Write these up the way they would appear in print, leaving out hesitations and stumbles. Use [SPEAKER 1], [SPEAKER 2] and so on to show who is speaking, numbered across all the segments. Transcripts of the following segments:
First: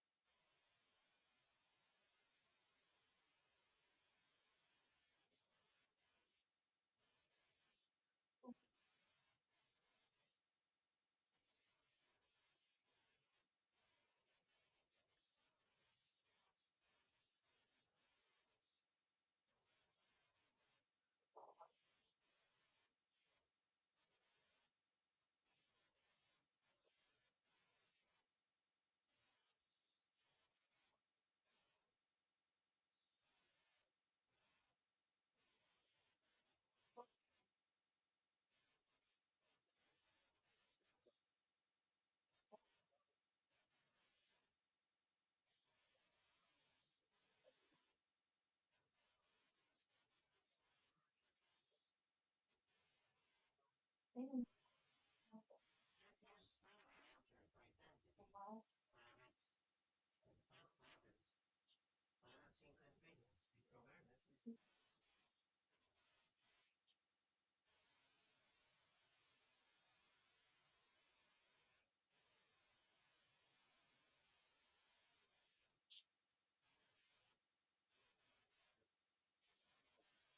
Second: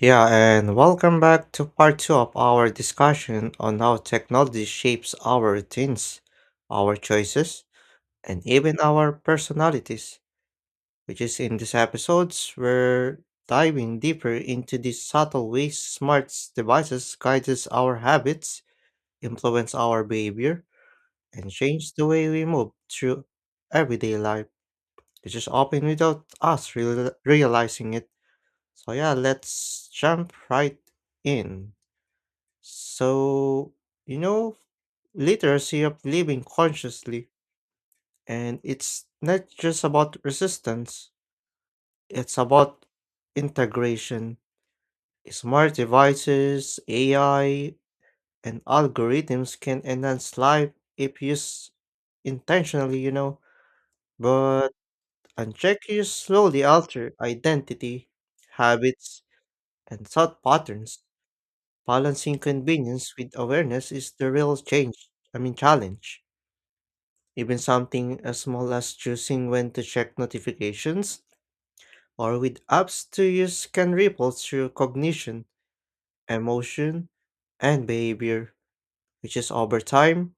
[SPEAKER 1] Yeah, and welcome back to part two of our discussion on how technology shapes our routines, our choices, and even our personalities, which is in these episodes, we're diving deeper into the subtle ways smart devices guides our habits, influence our behavior, and change the way we move through everyday life, which is often without us realizing it. So yeah, let's jump right in. So, you know, literacy of living consciously, and it's not just about resistance, it's about integration. Smart devices, AI, and algorithms can enhance life if used intentionally, but unchecked use slowly alter identity, habits, and thought patterns. Balancing convenience with awareness is the real challenge. Even something as small as choosing when to check notifications or with apps to use can ripple through cognition, emotion, and behavior, which is over time,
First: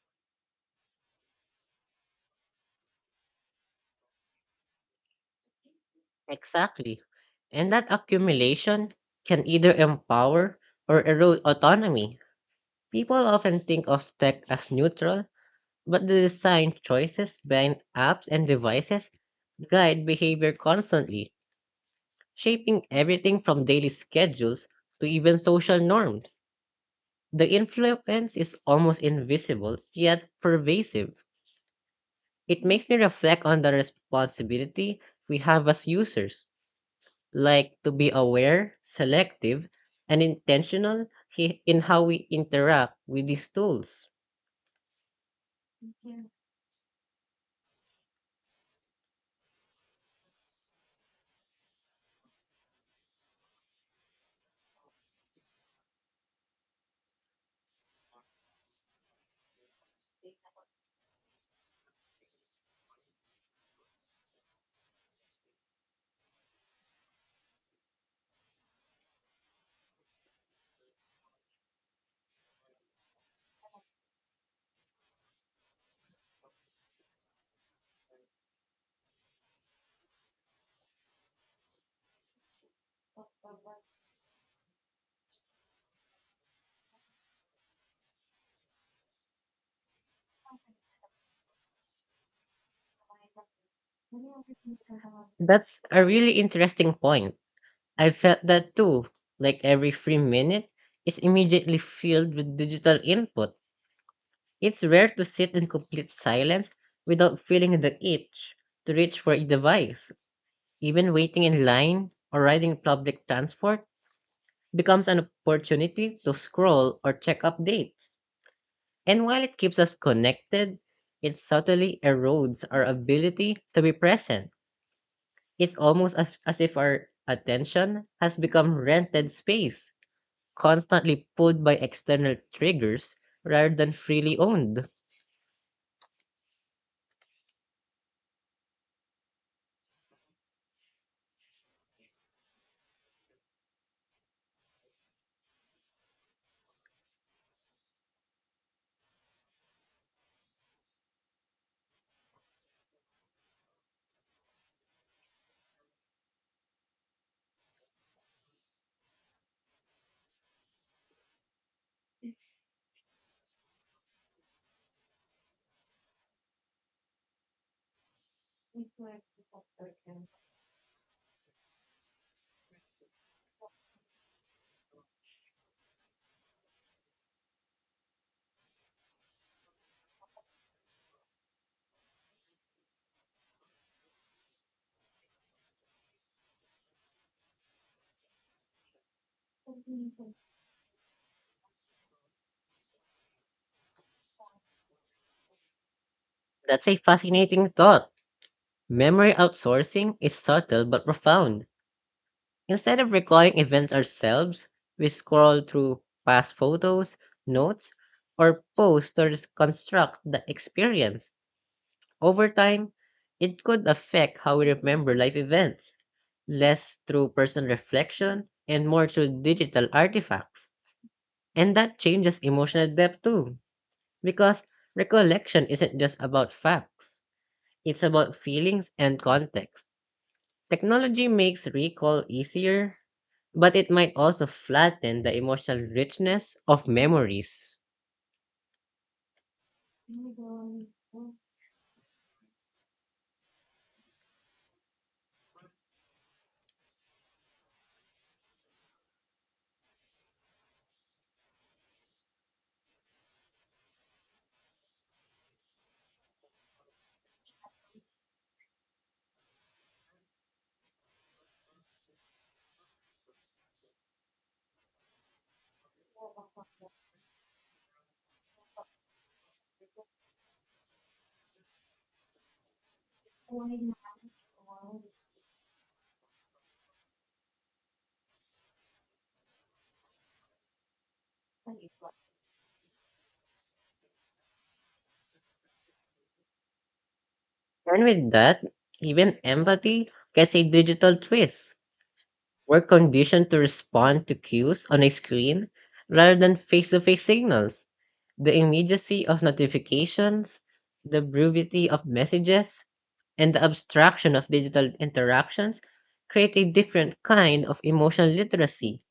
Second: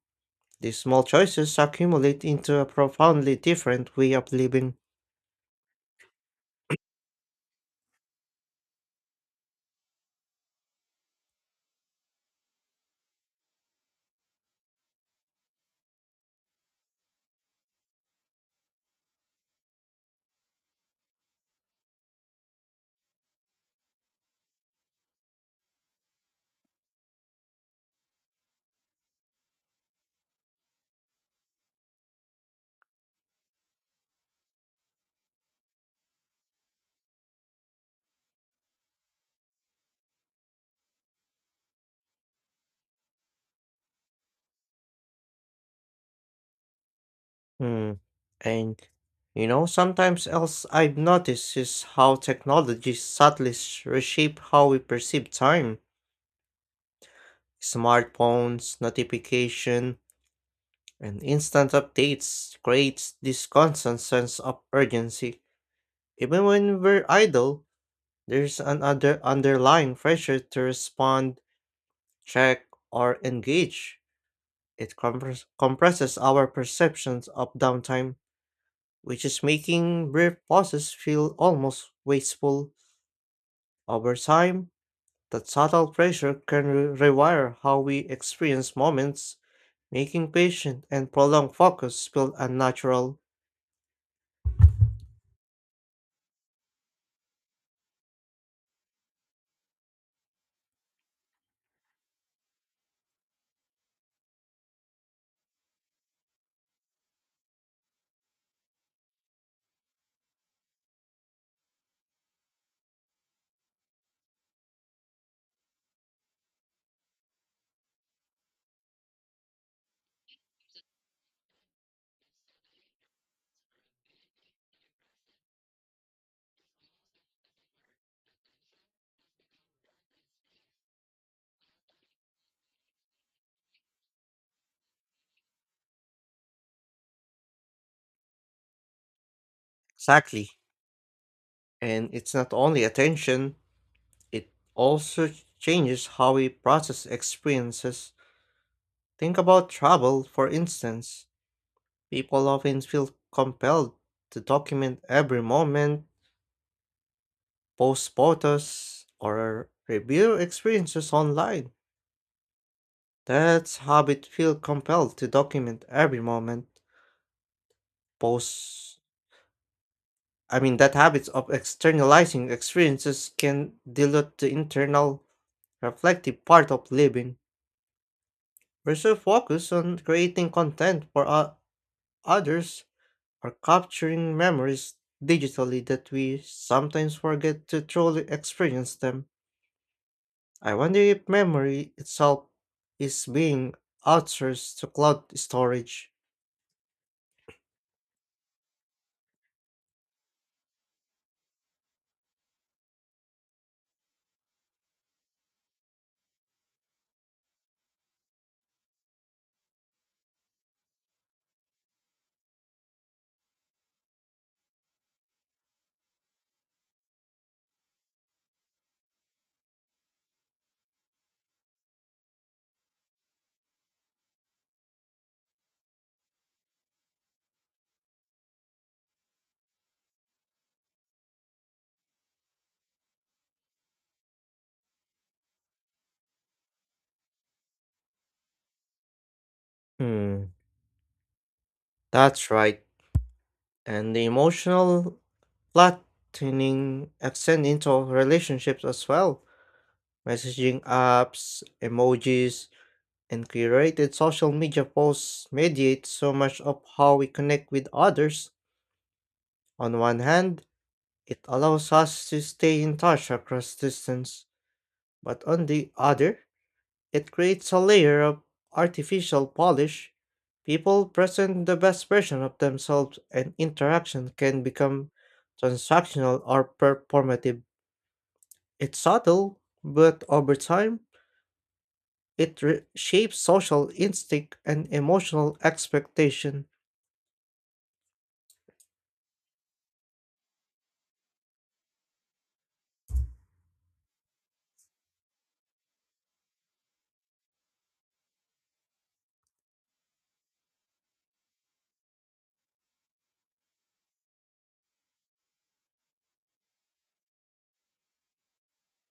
[SPEAKER 1] these small choices accumulate into a profoundly different way of living.
[SPEAKER 2] Exactly. And that accumulation can either empower or erode autonomy. People often think of tech as neutral, but the design choices behind apps and devices guide behavior constantly, shaping everything from daily schedules to even social norms. The influence is almost invisible yet pervasive. It makes me reflect on the responsibility we have as users, like to be aware, selective, and intentional in how we interact with these tools.
[SPEAKER 1] Hmm. And you know, sometimes else I've noticed is how technology subtly reshape how we perceive time. Smartphones, notification, and instant updates creates this constant sense of urgency. Even when we're idle, there's an underlying pressure to respond, check, or engage. Compresses our perceptions of downtime, which is making brief pauses feel almost wasteful. Over time, that subtle pressure can rewire how we experience moments, making patient and prolonged focus feel unnatural.
[SPEAKER 2] That's a really interesting point. I felt that too. Like every free minute is immediately filled with digital input. It's rare to sit in complete silence without feeling the itch to reach for a device. Even waiting in line or riding public transport becomes an opportunity to scroll or check updates. And while it keeps us connected, it subtly erodes our ability to be present. It's almost as if our attention has become rented space, constantly pulled by external triggers rather than freely owned.
[SPEAKER 1] Exactly. And it's not only attention, it also changes how we process experiences. Think about travel, for instance. People often feel compelled to document every moment, post photos, or review experiences online. That's habit feel compelled to document every moment, post I mean That habits of externalizing experiences can dilute the internal reflective part of living. We're so focused on creating content for others or capturing memories digitally that we sometimes forget to truly experience them. I wonder if memory itself is being outsourced to cloud storage.
[SPEAKER 2] That's a fascinating thought. Memory outsourcing is subtle but profound. Instead of recalling events ourselves, we scroll through past photos, notes, or posts to reconstruct the experience. Over time, it could affect how we remember life events, less through personal reflection and more through digital artifacts. And that changes emotional depth too, because recollection isn't just about facts, it's about feelings and context. Technology makes recall easier, but it might also flatten the emotional richness of memories.
[SPEAKER 1] Hmm, that's right. And the emotional flattening extend into relationships as well. Messaging apps, emojis, and curated social media posts mediate so much of how we connect with others. On one hand, it allows us to stay in touch across distance, but on the other, it creates a layer of artificial polish. People present the best version of themselves, and interaction can become transactional or performative. It's subtle, but over time, it shapes social instinct and emotional expectation.
[SPEAKER 2] And with that, even empathy gets a digital twist. We're conditioned to respond to cues on a screen rather than face to face signals. The immediacy of notifications, the brevity of messages, and the abstraction of digital interactions create a different kind of emotional literacy.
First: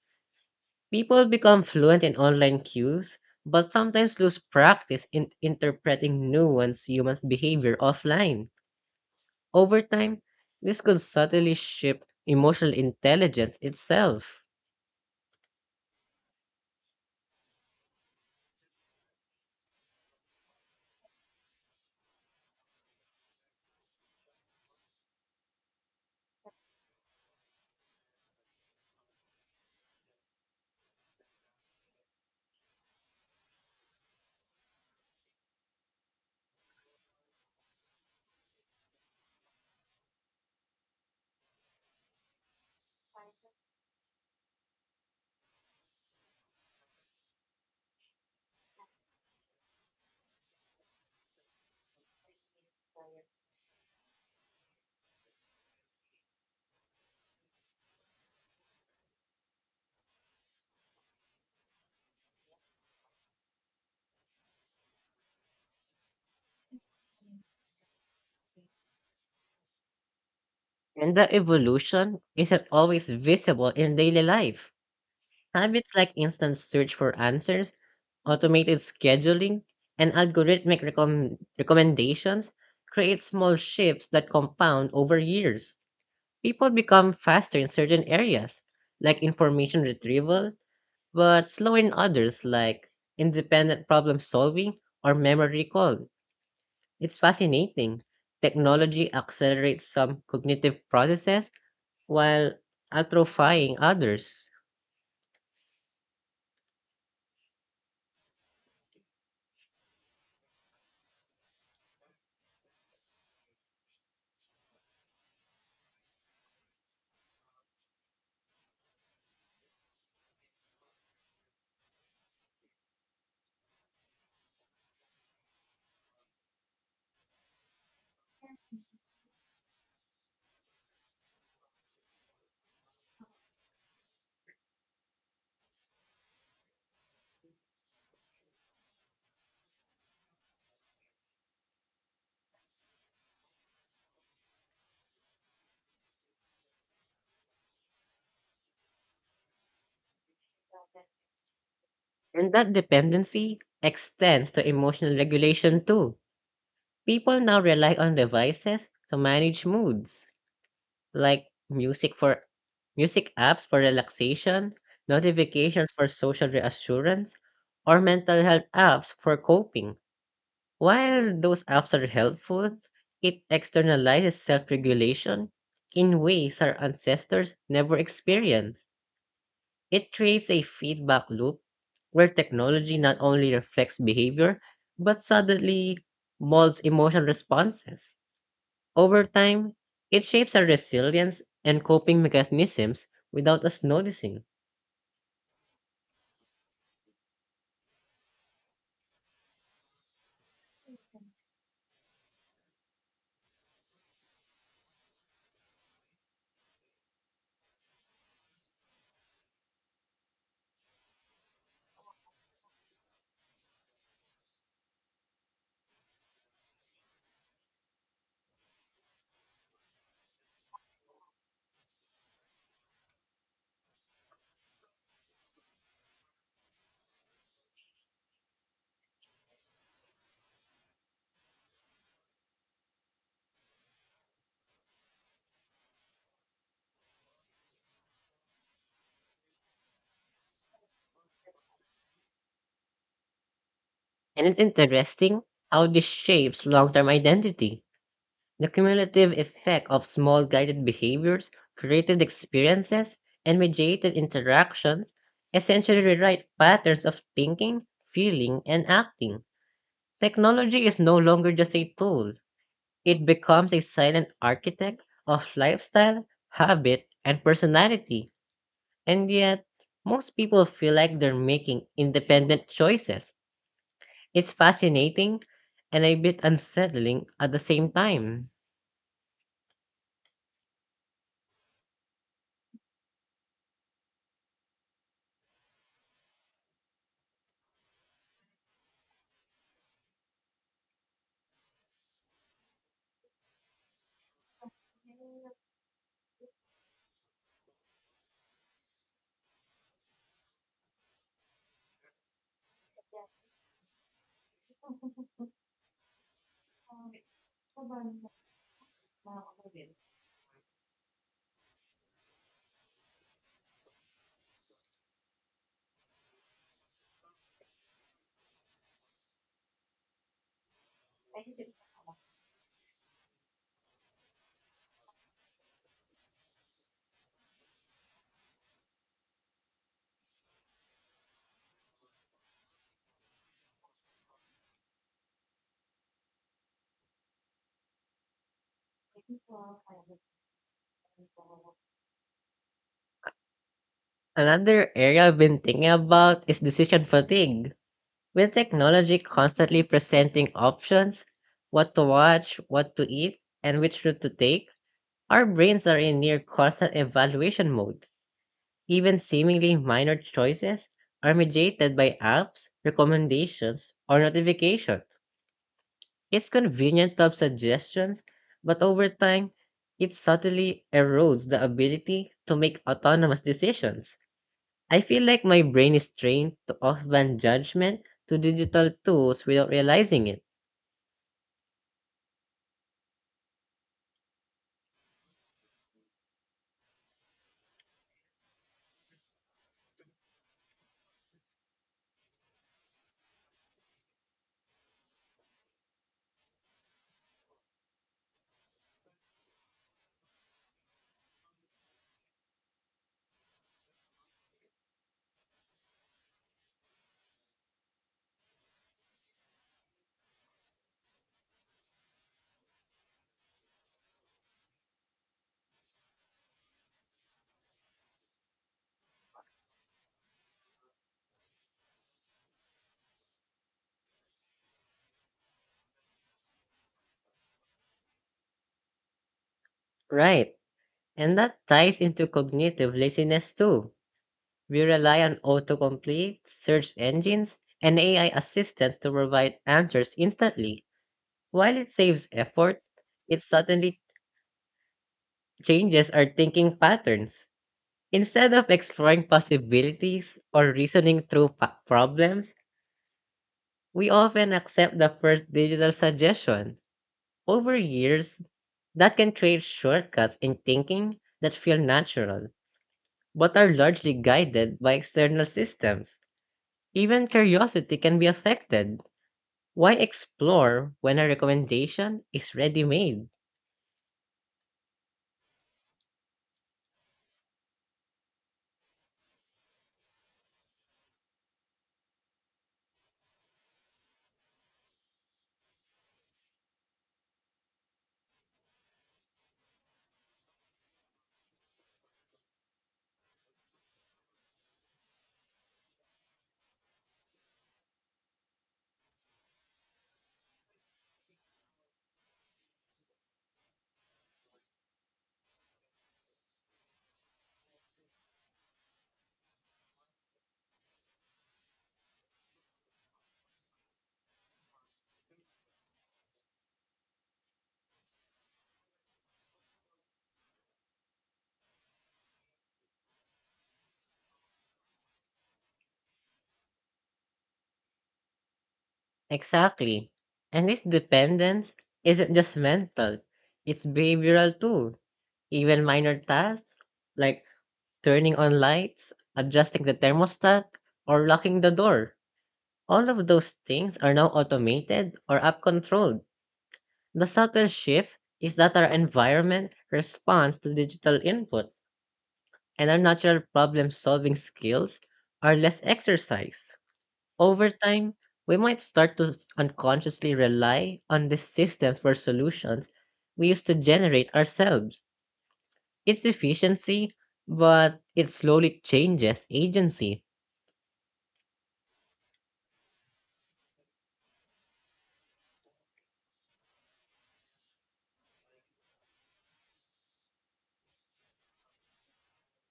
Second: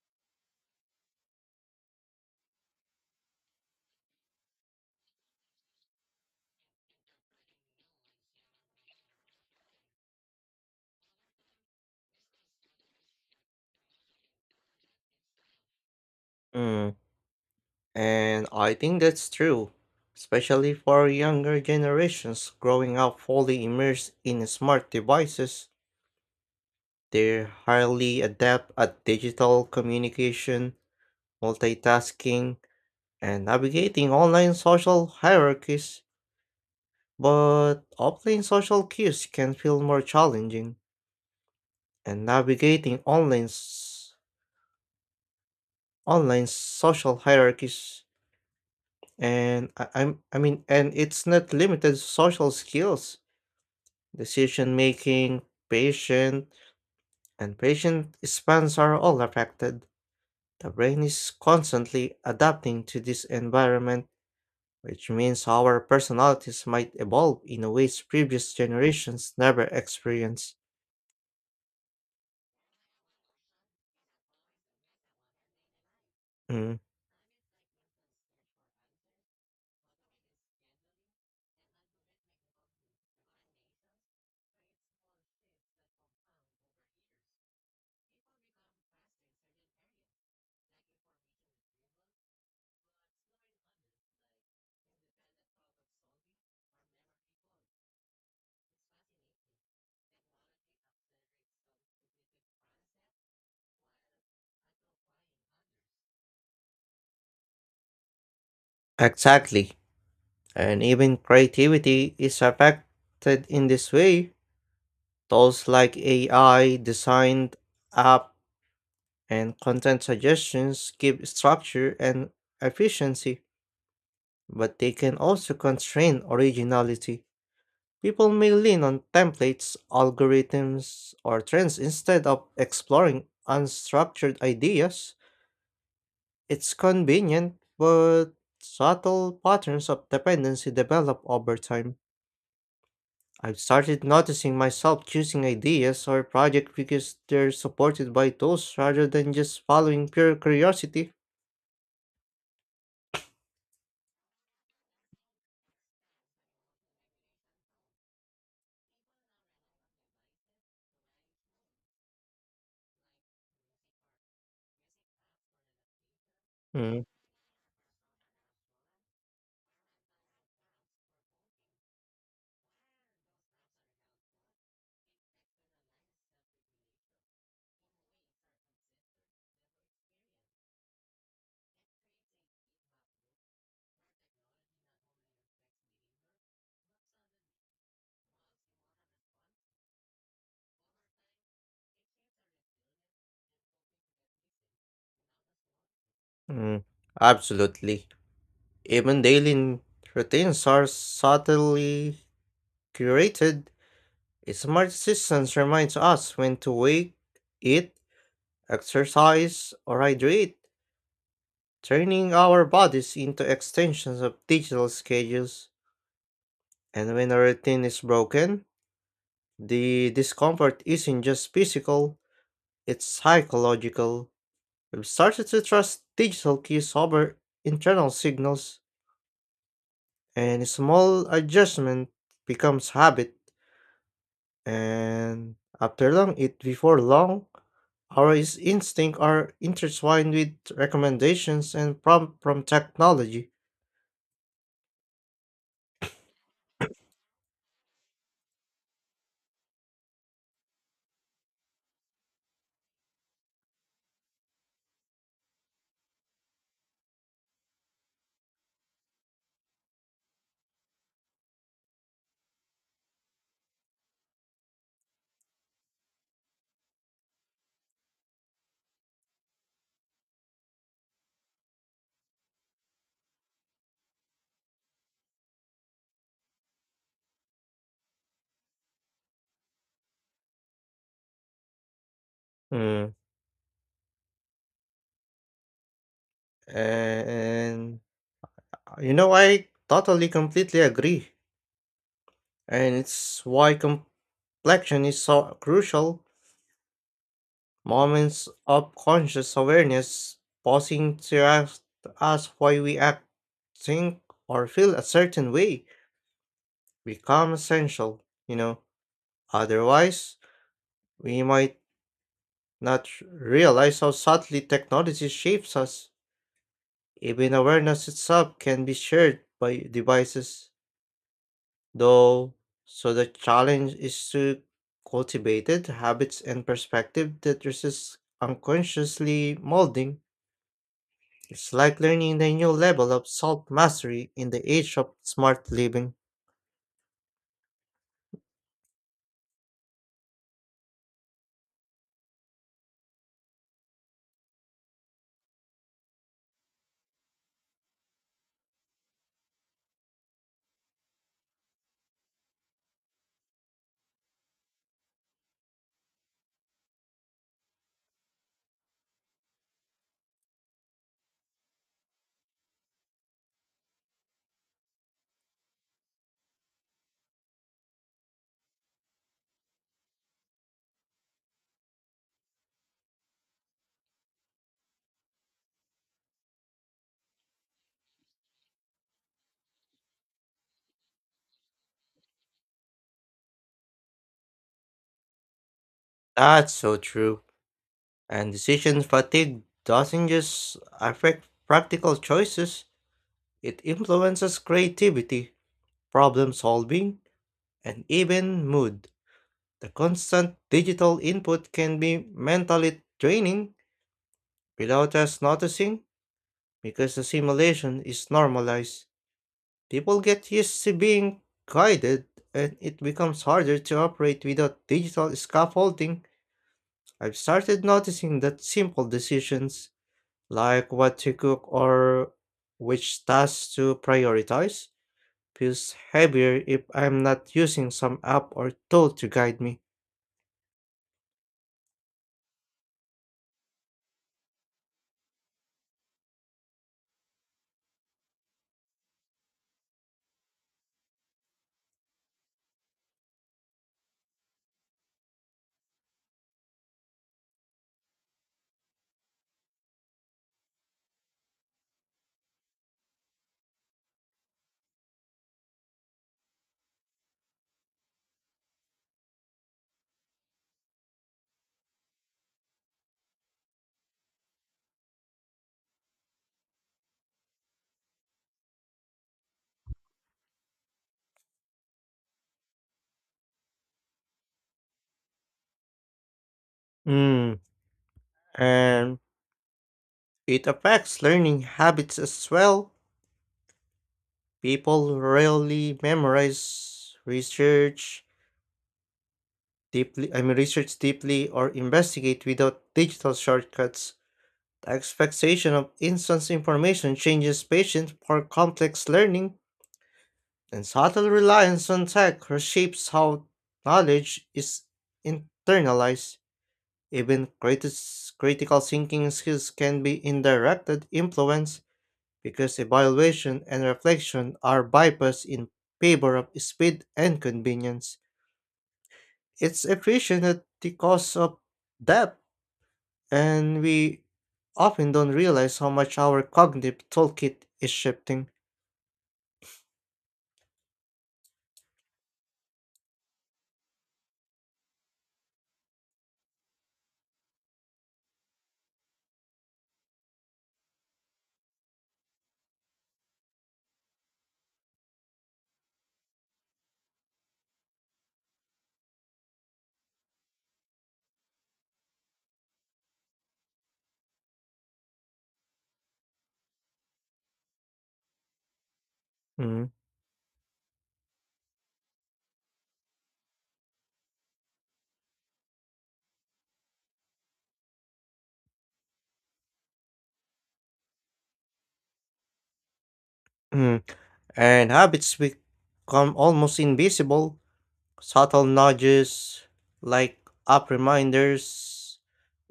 [SPEAKER 2] People become fluent in online cues, but sometimes lose practice in interpreting nuanced human behavior offline. Over time, this could subtly shift emotional intelligence itself.
[SPEAKER 1] Mm, and I think that's true, especially for younger generations growing up fully immersed in smart devices. They're highly adept at digital communication, multitasking, and navigating online social hierarchies. But offline social cues can feel more challenging, and navigating online s- online social hierarchies and I, I'm I mean and it's not limited to social skills. Decision making, patient, and patient spans are all affected. The brain is constantly adapting to this environment, which means our personalities might evolve in ways previous generations never experienced.
[SPEAKER 2] And the evolution isn't always visible in daily life. Habits like instant
[SPEAKER 1] Mm,
[SPEAKER 2] search for answers, automated scheduling, and algorithmic recommendations create small shifts that compound over years. People become faster in certain areas, like information retrieval, but slow in others, like independent problem solving or memory recall. It's fascinating. Technology accelerates some cognitive processes while atrophying others.
[SPEAKER 1] exactly. And even creativity is affected in this way. Tools like AI, designed app, and content suggestions give structure and efficiency, but they can also constrain originality. People may lean on templates, algorithms, or trends instead of exploring unstructured ideas. It's convenient, but subtle patterns of dependency develop over time. I've started noticing myself choosing ideas or projects because they're supported by tools rather than just following pure curiosity.
[SPEAKER 2] And that dependency extends to emotional regulation too. People now rely on devices to manage moods. Like music apps for relaxation, notifications for social
[SPEAKER 1] Mm,
[SPEAKER 2] reassurance, or mental health apps for coping. While those apps are helpful, it externalizes self regulation in ways our ancestors never experienced. It creates a feedback loop where technology not only reflects behavior but suddenly molds emotional responses. Over time, it shapes our resilience and coping mechanisms without us noticing.
[SPEAKER 1] mm, Absolutely. Even daily routines are subtly curated. A smart system reminds us when to wake, eat, exercise, or hydrate, turning our bodies into extensions of digital schedules. And when a routine is broken, the discomfort isn't just physical, it's psychological. We've started to trust digital cues over internal signals, and small adjustment becomes habit. And after long it before long, our instincts are intertwined with recommendations and prompt from technology.
[SPEAKER 2] And it's interesting how this shapes long term identity. The cumulative effect of small guided behaviors, created experiences, and mediated interactions essentially rewrite patterns of thinking, feeling, and acting. Technology is no longer just a tool, it becomes a silent architect of lifestyle, habit, and personality. And yet, most people feel like they're making independent choices. It's fascinating and a bit unsettling at the same time.
[SPEAKER 1] Mm. And I totally completely agree. And it's why complexion is so crucial. Moments of conscious awareness, pausing to ask why we act, think, or feel a certain way, become essential. You know, otherwise, we might not realize how subtly technology shapes us. Even awareness itself can be shared by devices, though, so the challenge is to cultivate it, habits and perspective that resist unconsciously molding. It's like learning a new level of self mastery in the age of smart living.
[SPEAKER 2] Another area I've been thinking about is decision fatigue. With technology constantly presenting options, what to watch, what to eat, and which route to take, our brains are in near constant evaluation mode. Even seemingly minor choices are mediated by apps, recommendations, or notifications. It's convenient to have suggestions, but over time, it subtly erodes the ability to make autonomous decisions. I feel like my brain is trained to offband judgment to digital tools without realizing it.
[SPEAKER 1] That's so true. And decision fatigue doesn't just affect practical choices, it influences creativity problem solving, and even mood. The constant digital input can be mentally draining without us noticing because the simulation is normalized. People get used to being guided, and it becomes harder to operate without digital scaffolding. I've started noticing that simple decisions like what to cook or which tasks to prioritize feels heavier if I'm not using some app or tool to guide me.
[SPEAKER 2] Right, and that ties into cognitive laziness too. We rely on autocomplete, search engines, and AI assistants to provide answers instantly. While it saves effort, it suddenly changes our thinking patterns. Instead of exploring possibilities or reasoning through problems, we often accept the first digital suggestion. Over years, that can create shortcuts in thinking that feel natural, but are largely guided by external systems. Even curiosity can be affected. Why explore when a recommendation is ready made?
[SPEAKER 1] Mm, and it affects learning habits as well. People rarely memorize, research deeply or investigate without digital shortcuts. The expectation of instant information changes patience for complex learning, and subtle reliance on tech reshapes how knowledge is internalized. Even critical thinking skills can be indirectly influenced because evaluation and reflection are bypassed in favor of speed and convenience. It's efficient at the cost of depth, and we often don't realize how much our cognitive toolkit is shifting.
[SPEAKER 2] Exactly. And this dependence isn't just mental, it's behavioral too. Even minor tasks like turning on lights, adjusting the thermostat, or locking the door. All of those things are now automated or app controlled. The subtle shift is that our environment responds to digital input and our natural problem solving skills are less exercised. Over time, we might start to
[SPEAKER 1] Mm,
[SPEAKER 2] unconsciously rely on the systems for solutions we used to generate ourselves. It's efficiency, but it slowly changes agency.
[SPEAKER 1] mm. And habits become almost invisible. Subtle nudges, like app reminders,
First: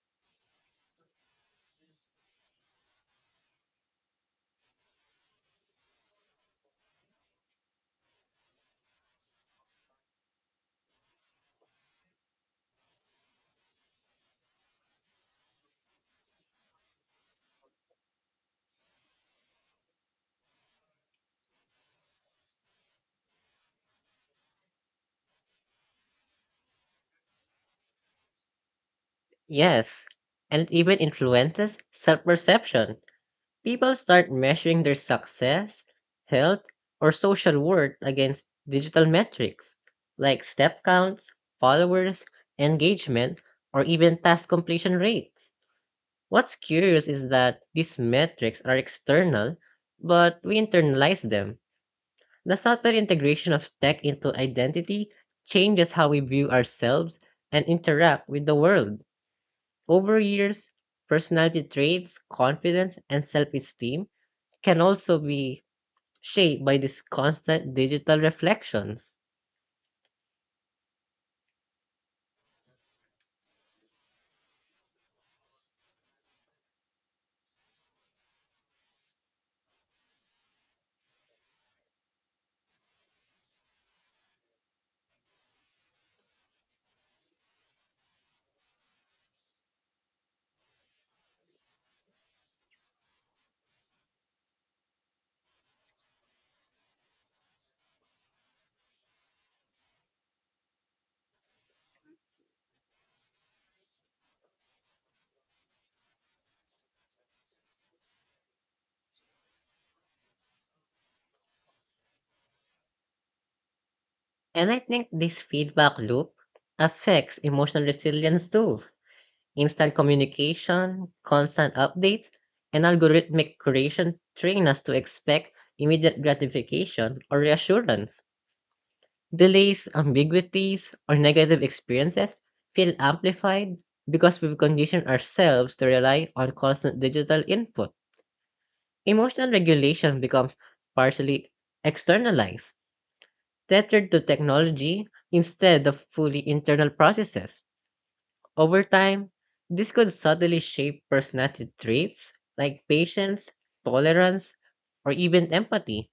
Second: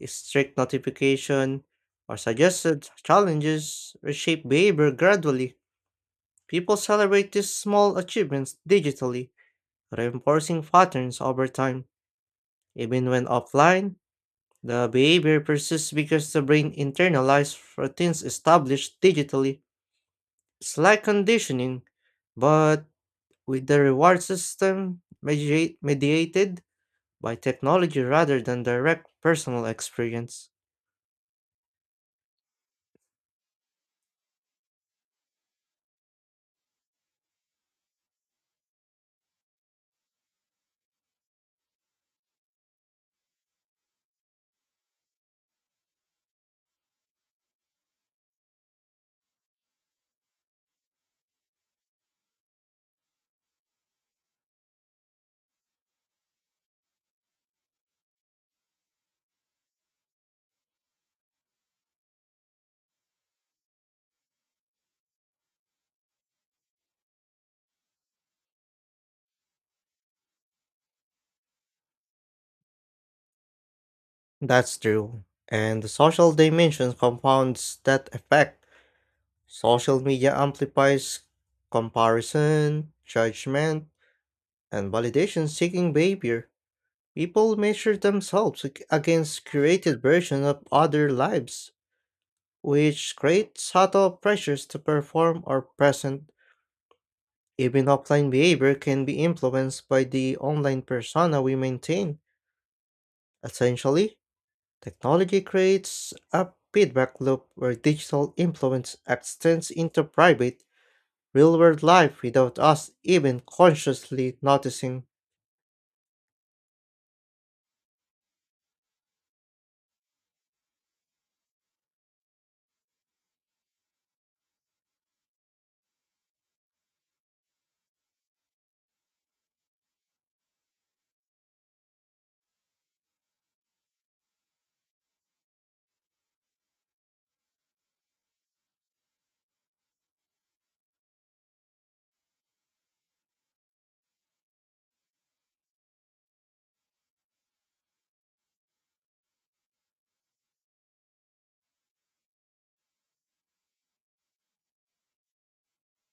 [SPEAKER 1] strict notification, or suggested challenges reshape behavior gradually. People celebrate these small achievements digitally, reinforcing patterns over time. Even when offline, the behavior persists because the brain internalizes routines established digitally. It's like conditioning, but with the reward system mediated by technology rather than direct personal
[SPEAKER 2] Yes,
[SPEAKER 1] experience.
[SPEAKER 2] and it even influences self perception. People start measuring their success, health, or social worth against digital metrics like step counts, followers, engagement, or even task completion rates. What's curious is that these metrics are external, but we internalize them. The subtle integration of tech into identity changes how we view ourselves and interact with the world. Over years, personality traits, confidence, and self esteem can also be shaped by these constant digital reflections.
[SPEAKER 1] That's true. And the social dimension compounds that effect. Social media amplifies comparison, judgment, and validation seeking behavior. People measure themselves against curated versions of other lives, which creates subtle pressures to perform or present. Even offline behavior can be influenced by the online persona we maintain. Essentially, technology creates a feedback loop where digital influence extends into private, real world life without us even consciously
[SPEAKER 2] And I
[SPEAKER 1] noticing.
[SPEAKER 2] think this feedback loop affects emotional resilience too. Instant communication, constant updates, and algorithmic curation train us to expect immediate gratification or reassurance. Delays, ambiguities, or negative experiences feel amplified because we've conditioned ourselves to rely on constant digital input. Emotional regulation becomes partially externalized, tethered to technology instead of fully internal processes. Over time, this could subtly shape personality traits like patience, tolerance, or even empathy.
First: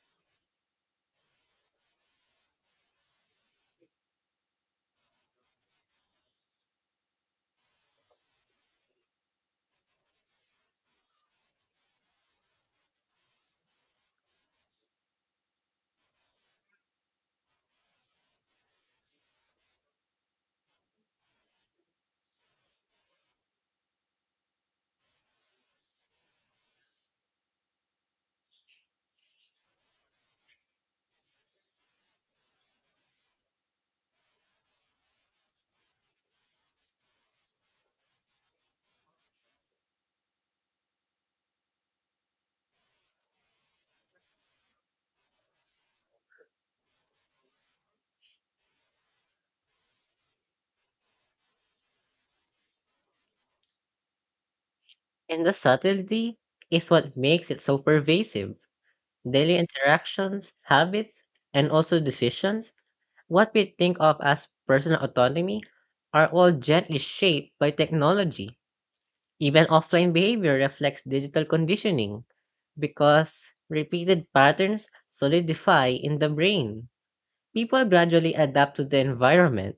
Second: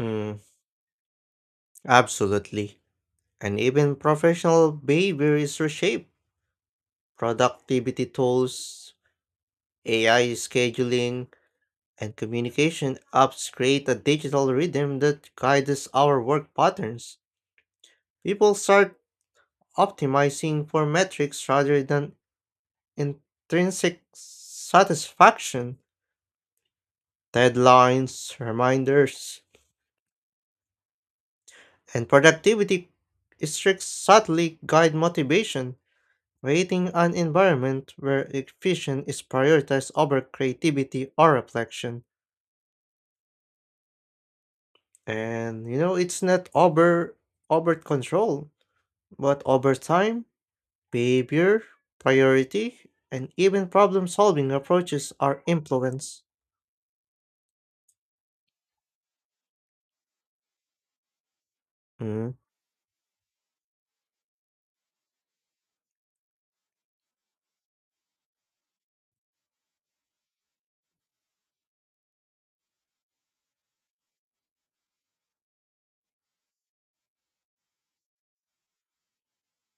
[SPEAKER 1] Mm, absolutely. And even professional behavior is reshaped. Productivity tools, AI scheduling, and communication apps create a digital rhythm that guides our work patterns. People start optimizing for metrics rather than intrinsic satisfaction, deadlines, reminders, and productivity streaks subtly guide motivation, creating an environment where efficiency is prioritized over creativity or reflection. And you know, it's not overt control, but over time, behavior, priority, and even problem solving approaches are
[SPEAKER 2] And the
[SPEAKER 1] influenced.
[SPEAKER 2] subtlety is what makes it so pervasive. Daily interactions, habits, and also
[SPEAKER 1] Mhm.
[SPEAKER 2] decisions, what we think of as personal autonomy, are all gently shaped by technology. Even offline behavior reflects digital conditioning because repeated patterns solidify in the brain. People gradually adapt to the environment,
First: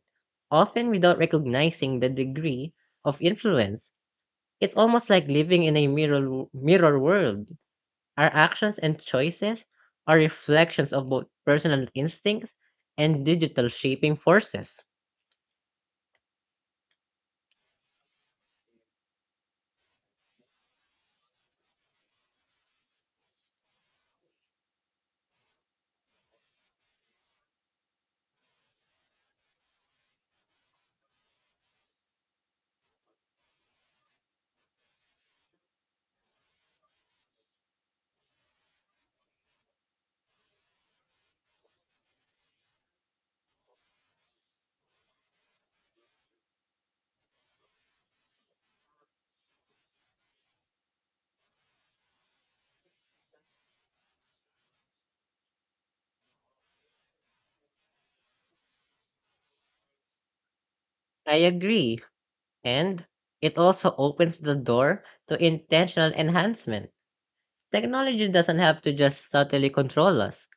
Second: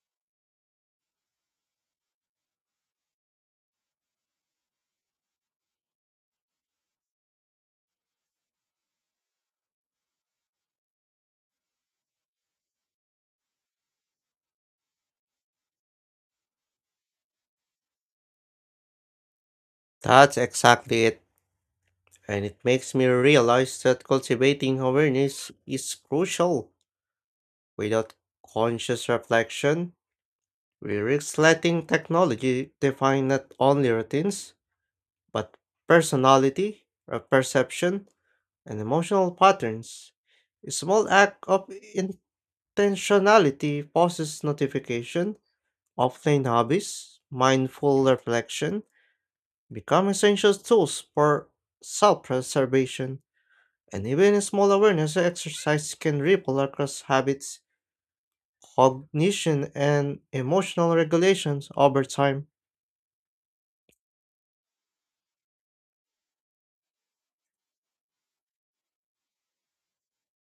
[SPEAKER 2] often without recognizing the degree of influence. It's almost like living in a mirror world. Our actions and choices are reflections of both personal instincts and digital shaping forces.
[SPEAKER 1] That's exactly it. And it makes me realize that cultivating awareness is crucial. Without conscious reflection, we risk letting technology define not only routines, but perception, and emotional patterns. A small act of intentionality pauses notification, offline hobbies, mindful reflection become essential tools for self preservation. And even a small awareness exercise can ripple across habits, cognition, and emotional
[SPEAKER 2] I
[SPEAKER 1] regulations
[SPEAKER 2] agree.
[SPEAKER 1] over time.
[SPEAKER 2] And it also opens the door to intentional enhancement. Technology doesn't have to just subtly control us.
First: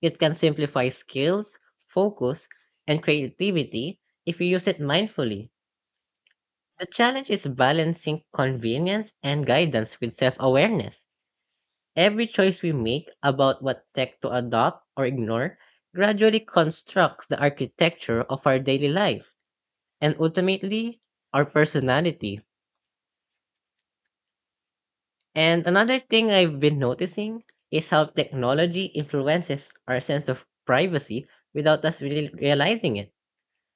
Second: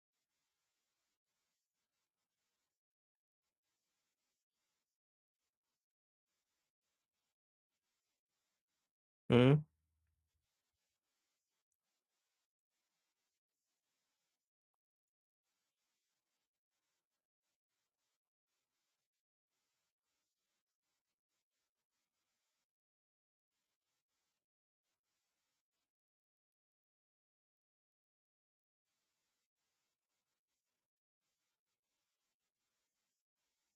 [SPEAKER 2] It can simplify skills, focus, and creativity if you use it mindfully. The challenge is balancing convenience and guidance with self awareness. Every choice we make about what tech to adopt or ignore gradually constructs the architecture of our daily life and ultimately our personality. And another thing I've been noticing is how technology influences our sense of privacy without us really realizing it.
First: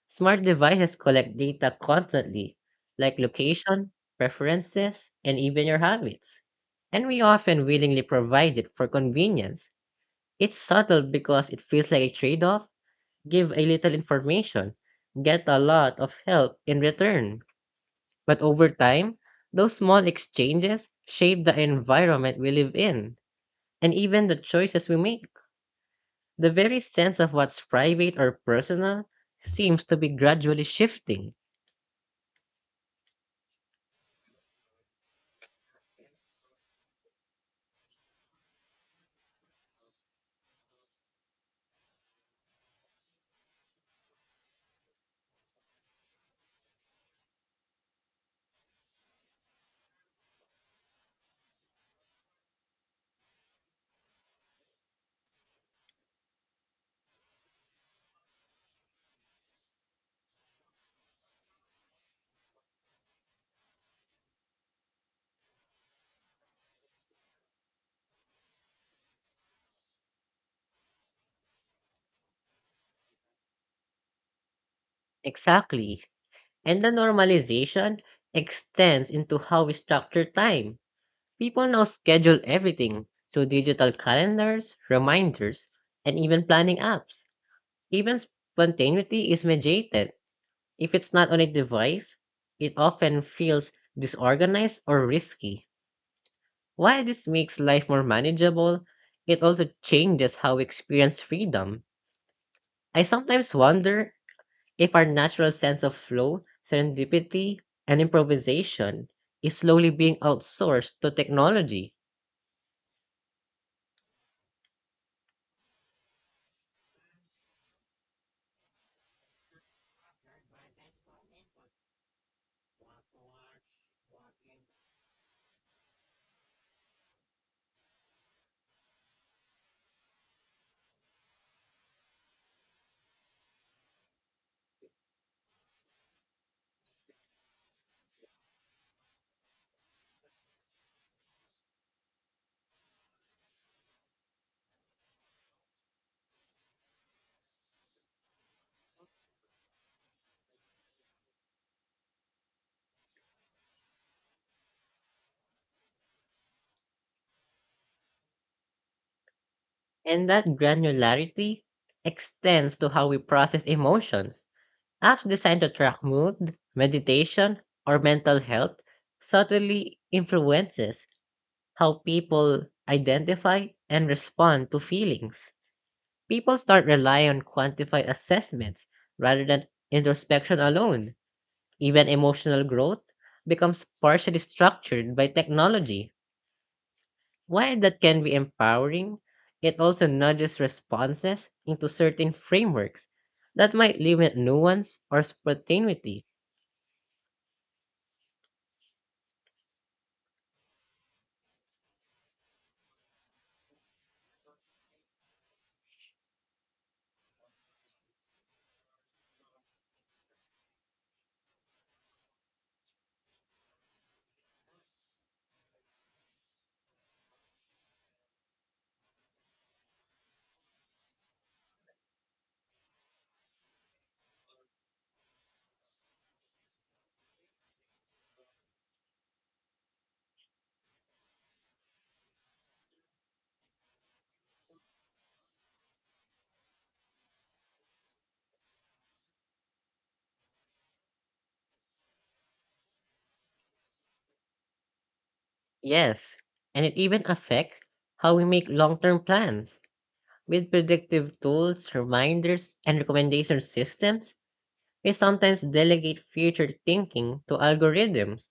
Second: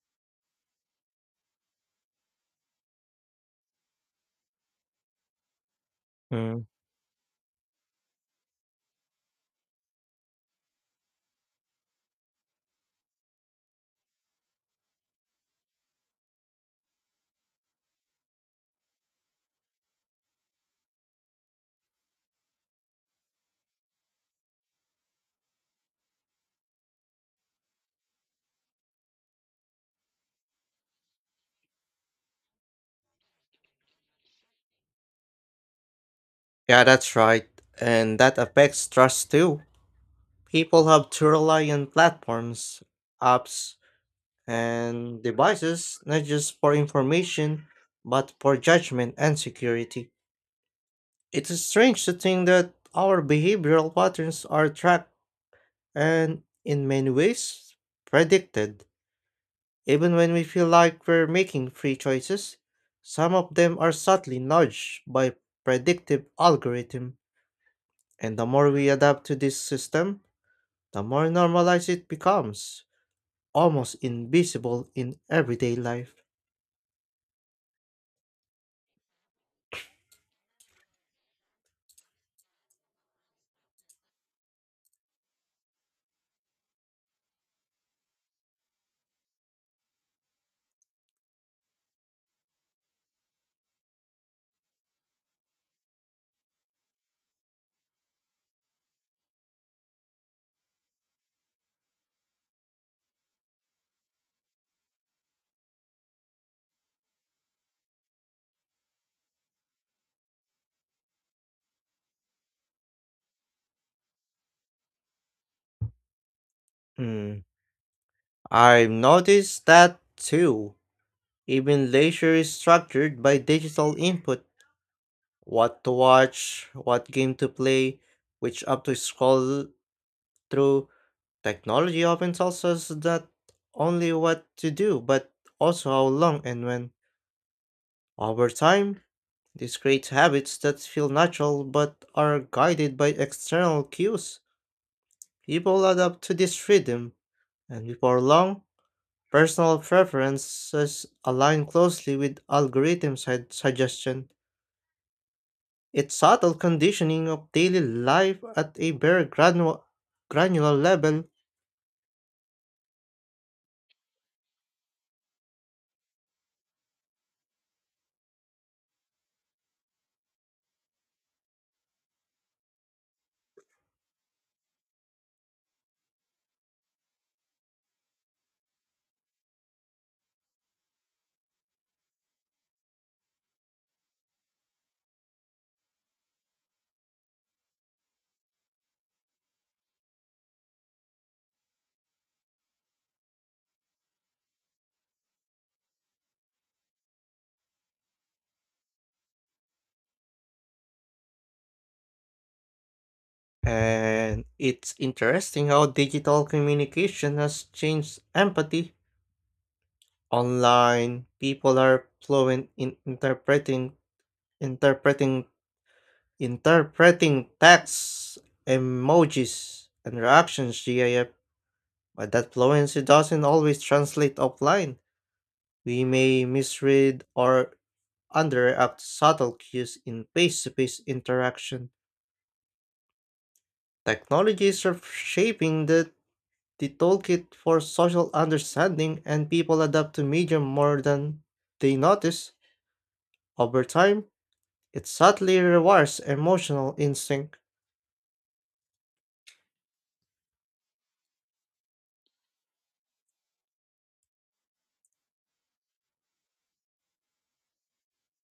[SPEAKER 2] Smart devices collect data constantly, like location, preferences, and even your habits.
[SPEAKER 1] Mm-hmm.
[SPEAKER 2] And we often willingly provide it for convenience. It's subtle because it feels like a trade off. Give a little information, get a lot of help in return. But over time, those small exchanges shape the environment we live in, and even the choices we make. The very sense of what's private or personal seems to be gradually shifting.
[SPEAKER 1] Yeah, that's right. And that affects trust too. People have to rely on platforms, apps, and devices not just for information, but for judgment and security. It is strange to think that our behavioral patterns are tracked and, in many ways, predicted. Even when we feel like we're making free choices, some of them are subtly nudged by predictive algorithm, and the more we adapt to this system, the more normalized it becomes, almost invisible in everyday
[SPEAKER 2] Exactly.
[SPEAKER 1] life.
[SPEAKER 2] And the normalization extends into how we structure time. People now schedule everything through digital calendars, reminders, and even planning apps. Even spontaneity is mediated. If it's not on a device, it often feels disorganized or risky. While this makes life more manageable, it also changes how we experience freedom. I sometimes wonder if our natural sense of flow, serendipity, and improvisation is slowly being outsourced to technology,
[SPEAKER 1] Hmm. I've noticed that too. Even leisure is structured by digital input. What to watch, what game to play, which app to scroll through, technology often tells us not only what to do, but also how long and when. Over time, this creates habits that feel natural but are guided by external cues. People adapt to this freedom, and before long, personal preferences align closely with algorithms' suggestion. It's subtle conditioning of daily life at a very
[SPEAKER 2] and that
[SPEAKER 1] granular level.
[SPEAKER 2] granularity extends to how we process emotions. Apps designed to track mood, meditation, or mental health subtly influences how people identify and respond to feelings. People start relying on quantified assessments rather than introspection alone. Even emotional growth becomes partially structured by technology. While that can be empowering, it also nudges responses into certain frameworks that might limit nuance or spontaneity.
[SPEAKER 1] And it's interesting how digital communication has changed empathy. Online, people are fluent in interpreting interpreting texts, emojis, and reactions GIF, but that fluency doesn't always translate offline. We may misread or underreact subtle cues in face-to-face interaction. Technology is shaping the toolkit for social understanding and people adapt to media more than they notice. Over time, it subtly rewires
[SPEAKER 2] Yes, and
[SPEAKER 1] emotional
[SPEAKER 2] it even
[SPEAKER 1] instinct.
[SPEAKER 2] affects how we make long term plans. With predictive tools, reminders, and recommendation systems, we sometimes delegate future thinking to algorithms.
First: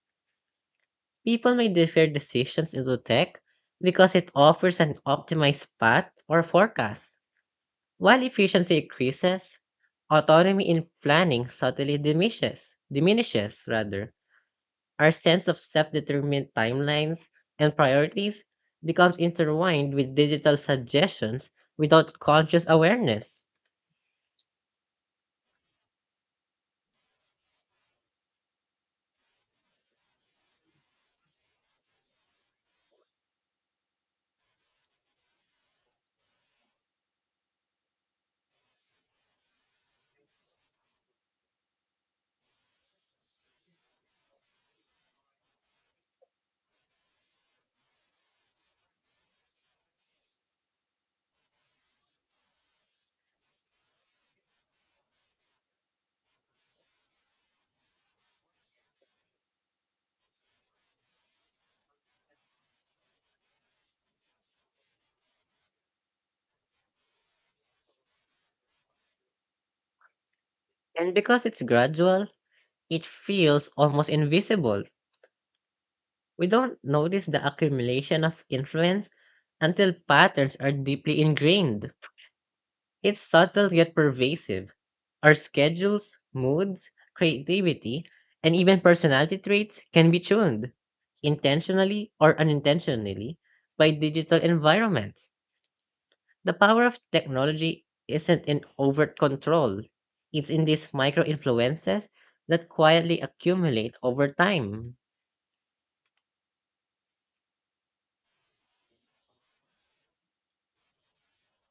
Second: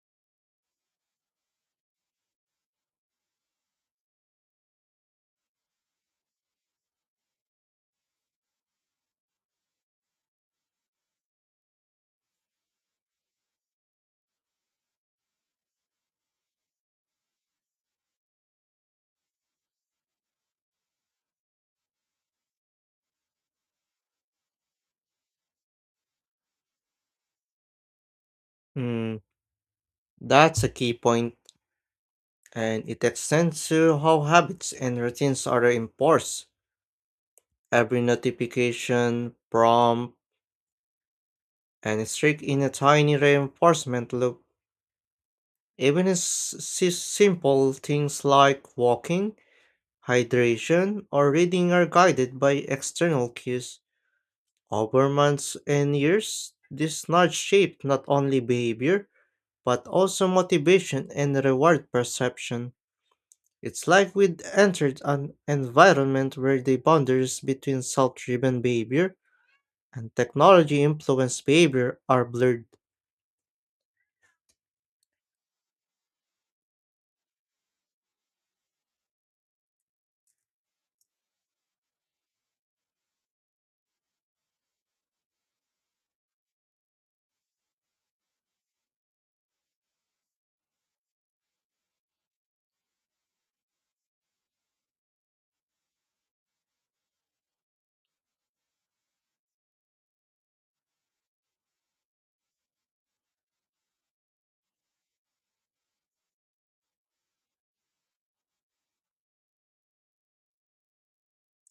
[SPEAKER 2] People may defer decisions into tech because it offers an optimized path or forecast, while efficiency increases, autonomy in planning subtly diminishes. Diminishes rather. Our sense of self-determined timelines and priorities becomes intertwined with digital suggestions without conscious awareness.
[SPEAKER 1] Hmm, that's a key point, and it extends to how habits and routines are enforced. Every notification, prompt, and streak in a tiny reinforcement loop. Even simple things like walking, hydration, or reading are guided by external cues. Over months and years, this nudge shaped not only behavior, but also motivation and reward perception. It's like we'd entered an environment where the boundaries between self driven behavior and technology
[SPEAKER 2] And
[SPEAKER 1] influenced
[SPEAKER 2] because it's
[SPEAKER 1] behavior are
[SPEAKER 2] gradual,
[SPEAKER 1] blurred,
[SPEAKER 2] it feels almost invisible. We don't notice the accumulation of influence until patterns are deeply ingrained. It's subtle yet pervasive. Our schedules, moods, creativity, and even personality traits can be tuned, intentionally or unintentionally, by digital environments. The power of technology isn't in overt control, it's in these micro influences that quietly accumulate over time.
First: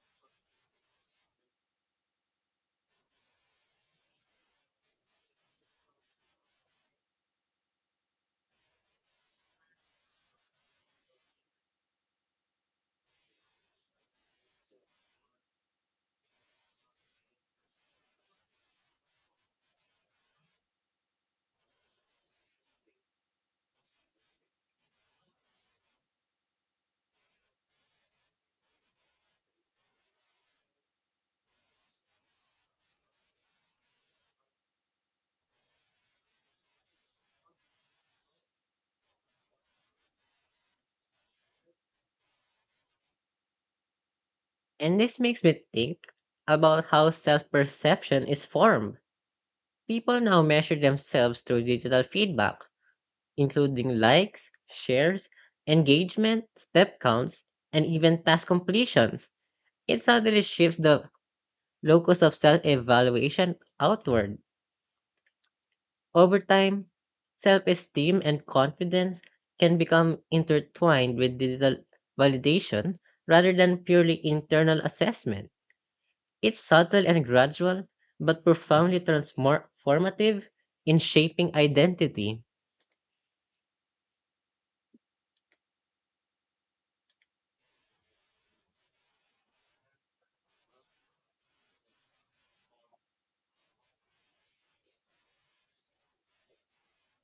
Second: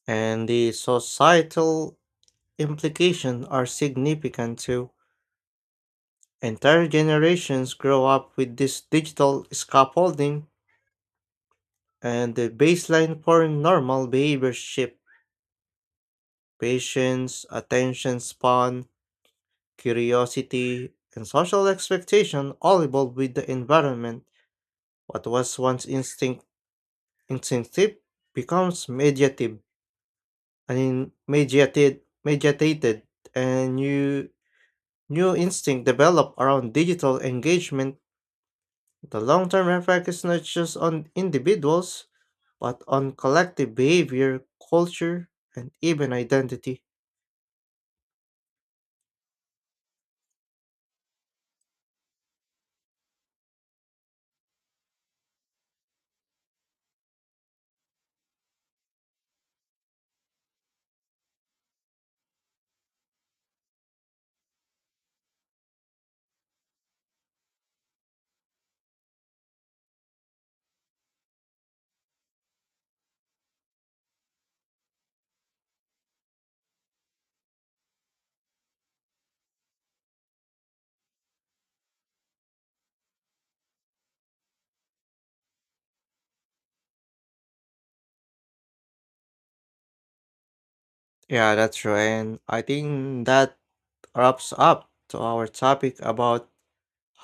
[SPEAKER 1] and the societal implications are significant too. Entire generations grow up with this digital scaffolding, and the baseline for normal behavior shift. Patience, attention span, curiosity, and social expectation all evolve with the environment. What was once instinctive becomes mediative, I mean mediated mediated and new instinct develop around digital engagement. The long term effect is not just on individuals, but on collective behavior,
[SPEAKER 2] And this
[SPEAKER 1] culture,
[SPEAKER 2] makes me
[SPEAKER 1] and
[SPEAKER 2] think
[SPEAKER 1] even identity.
[SPEAKER 2] about how self perception is formed. People now measure themselves through digital feedback, including likes, shares, engagement, step counts, and even task completions. It suddenly shifts the locus of self evaluation outward. Over time, self esteem and confidence can become intertwined with digital validation rather than purely internal assessment. It's subtle and gradual, but profoundly transformative in shaping identity.
[SPEAKER 1] Yeah, that's true, and I think that wraps up to our topic about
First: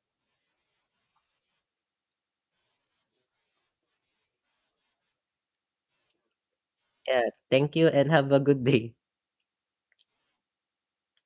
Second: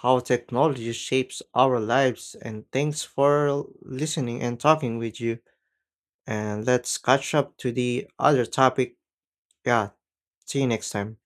[SPEAKER 1] how technology shapes our lives, and thanks for listening and talking with you, and let's
[SPEAKER 2] Yeah,
[SPEAKER 1] catch up to
[SPEAKER 2] thank you
[SPEAKER 1] the
[SPEAKER 2] and have a
[SPEAKER 1] other
[SPEAKER 2] good day.
[SPEAKER 1] topic. Yeah, see you next time.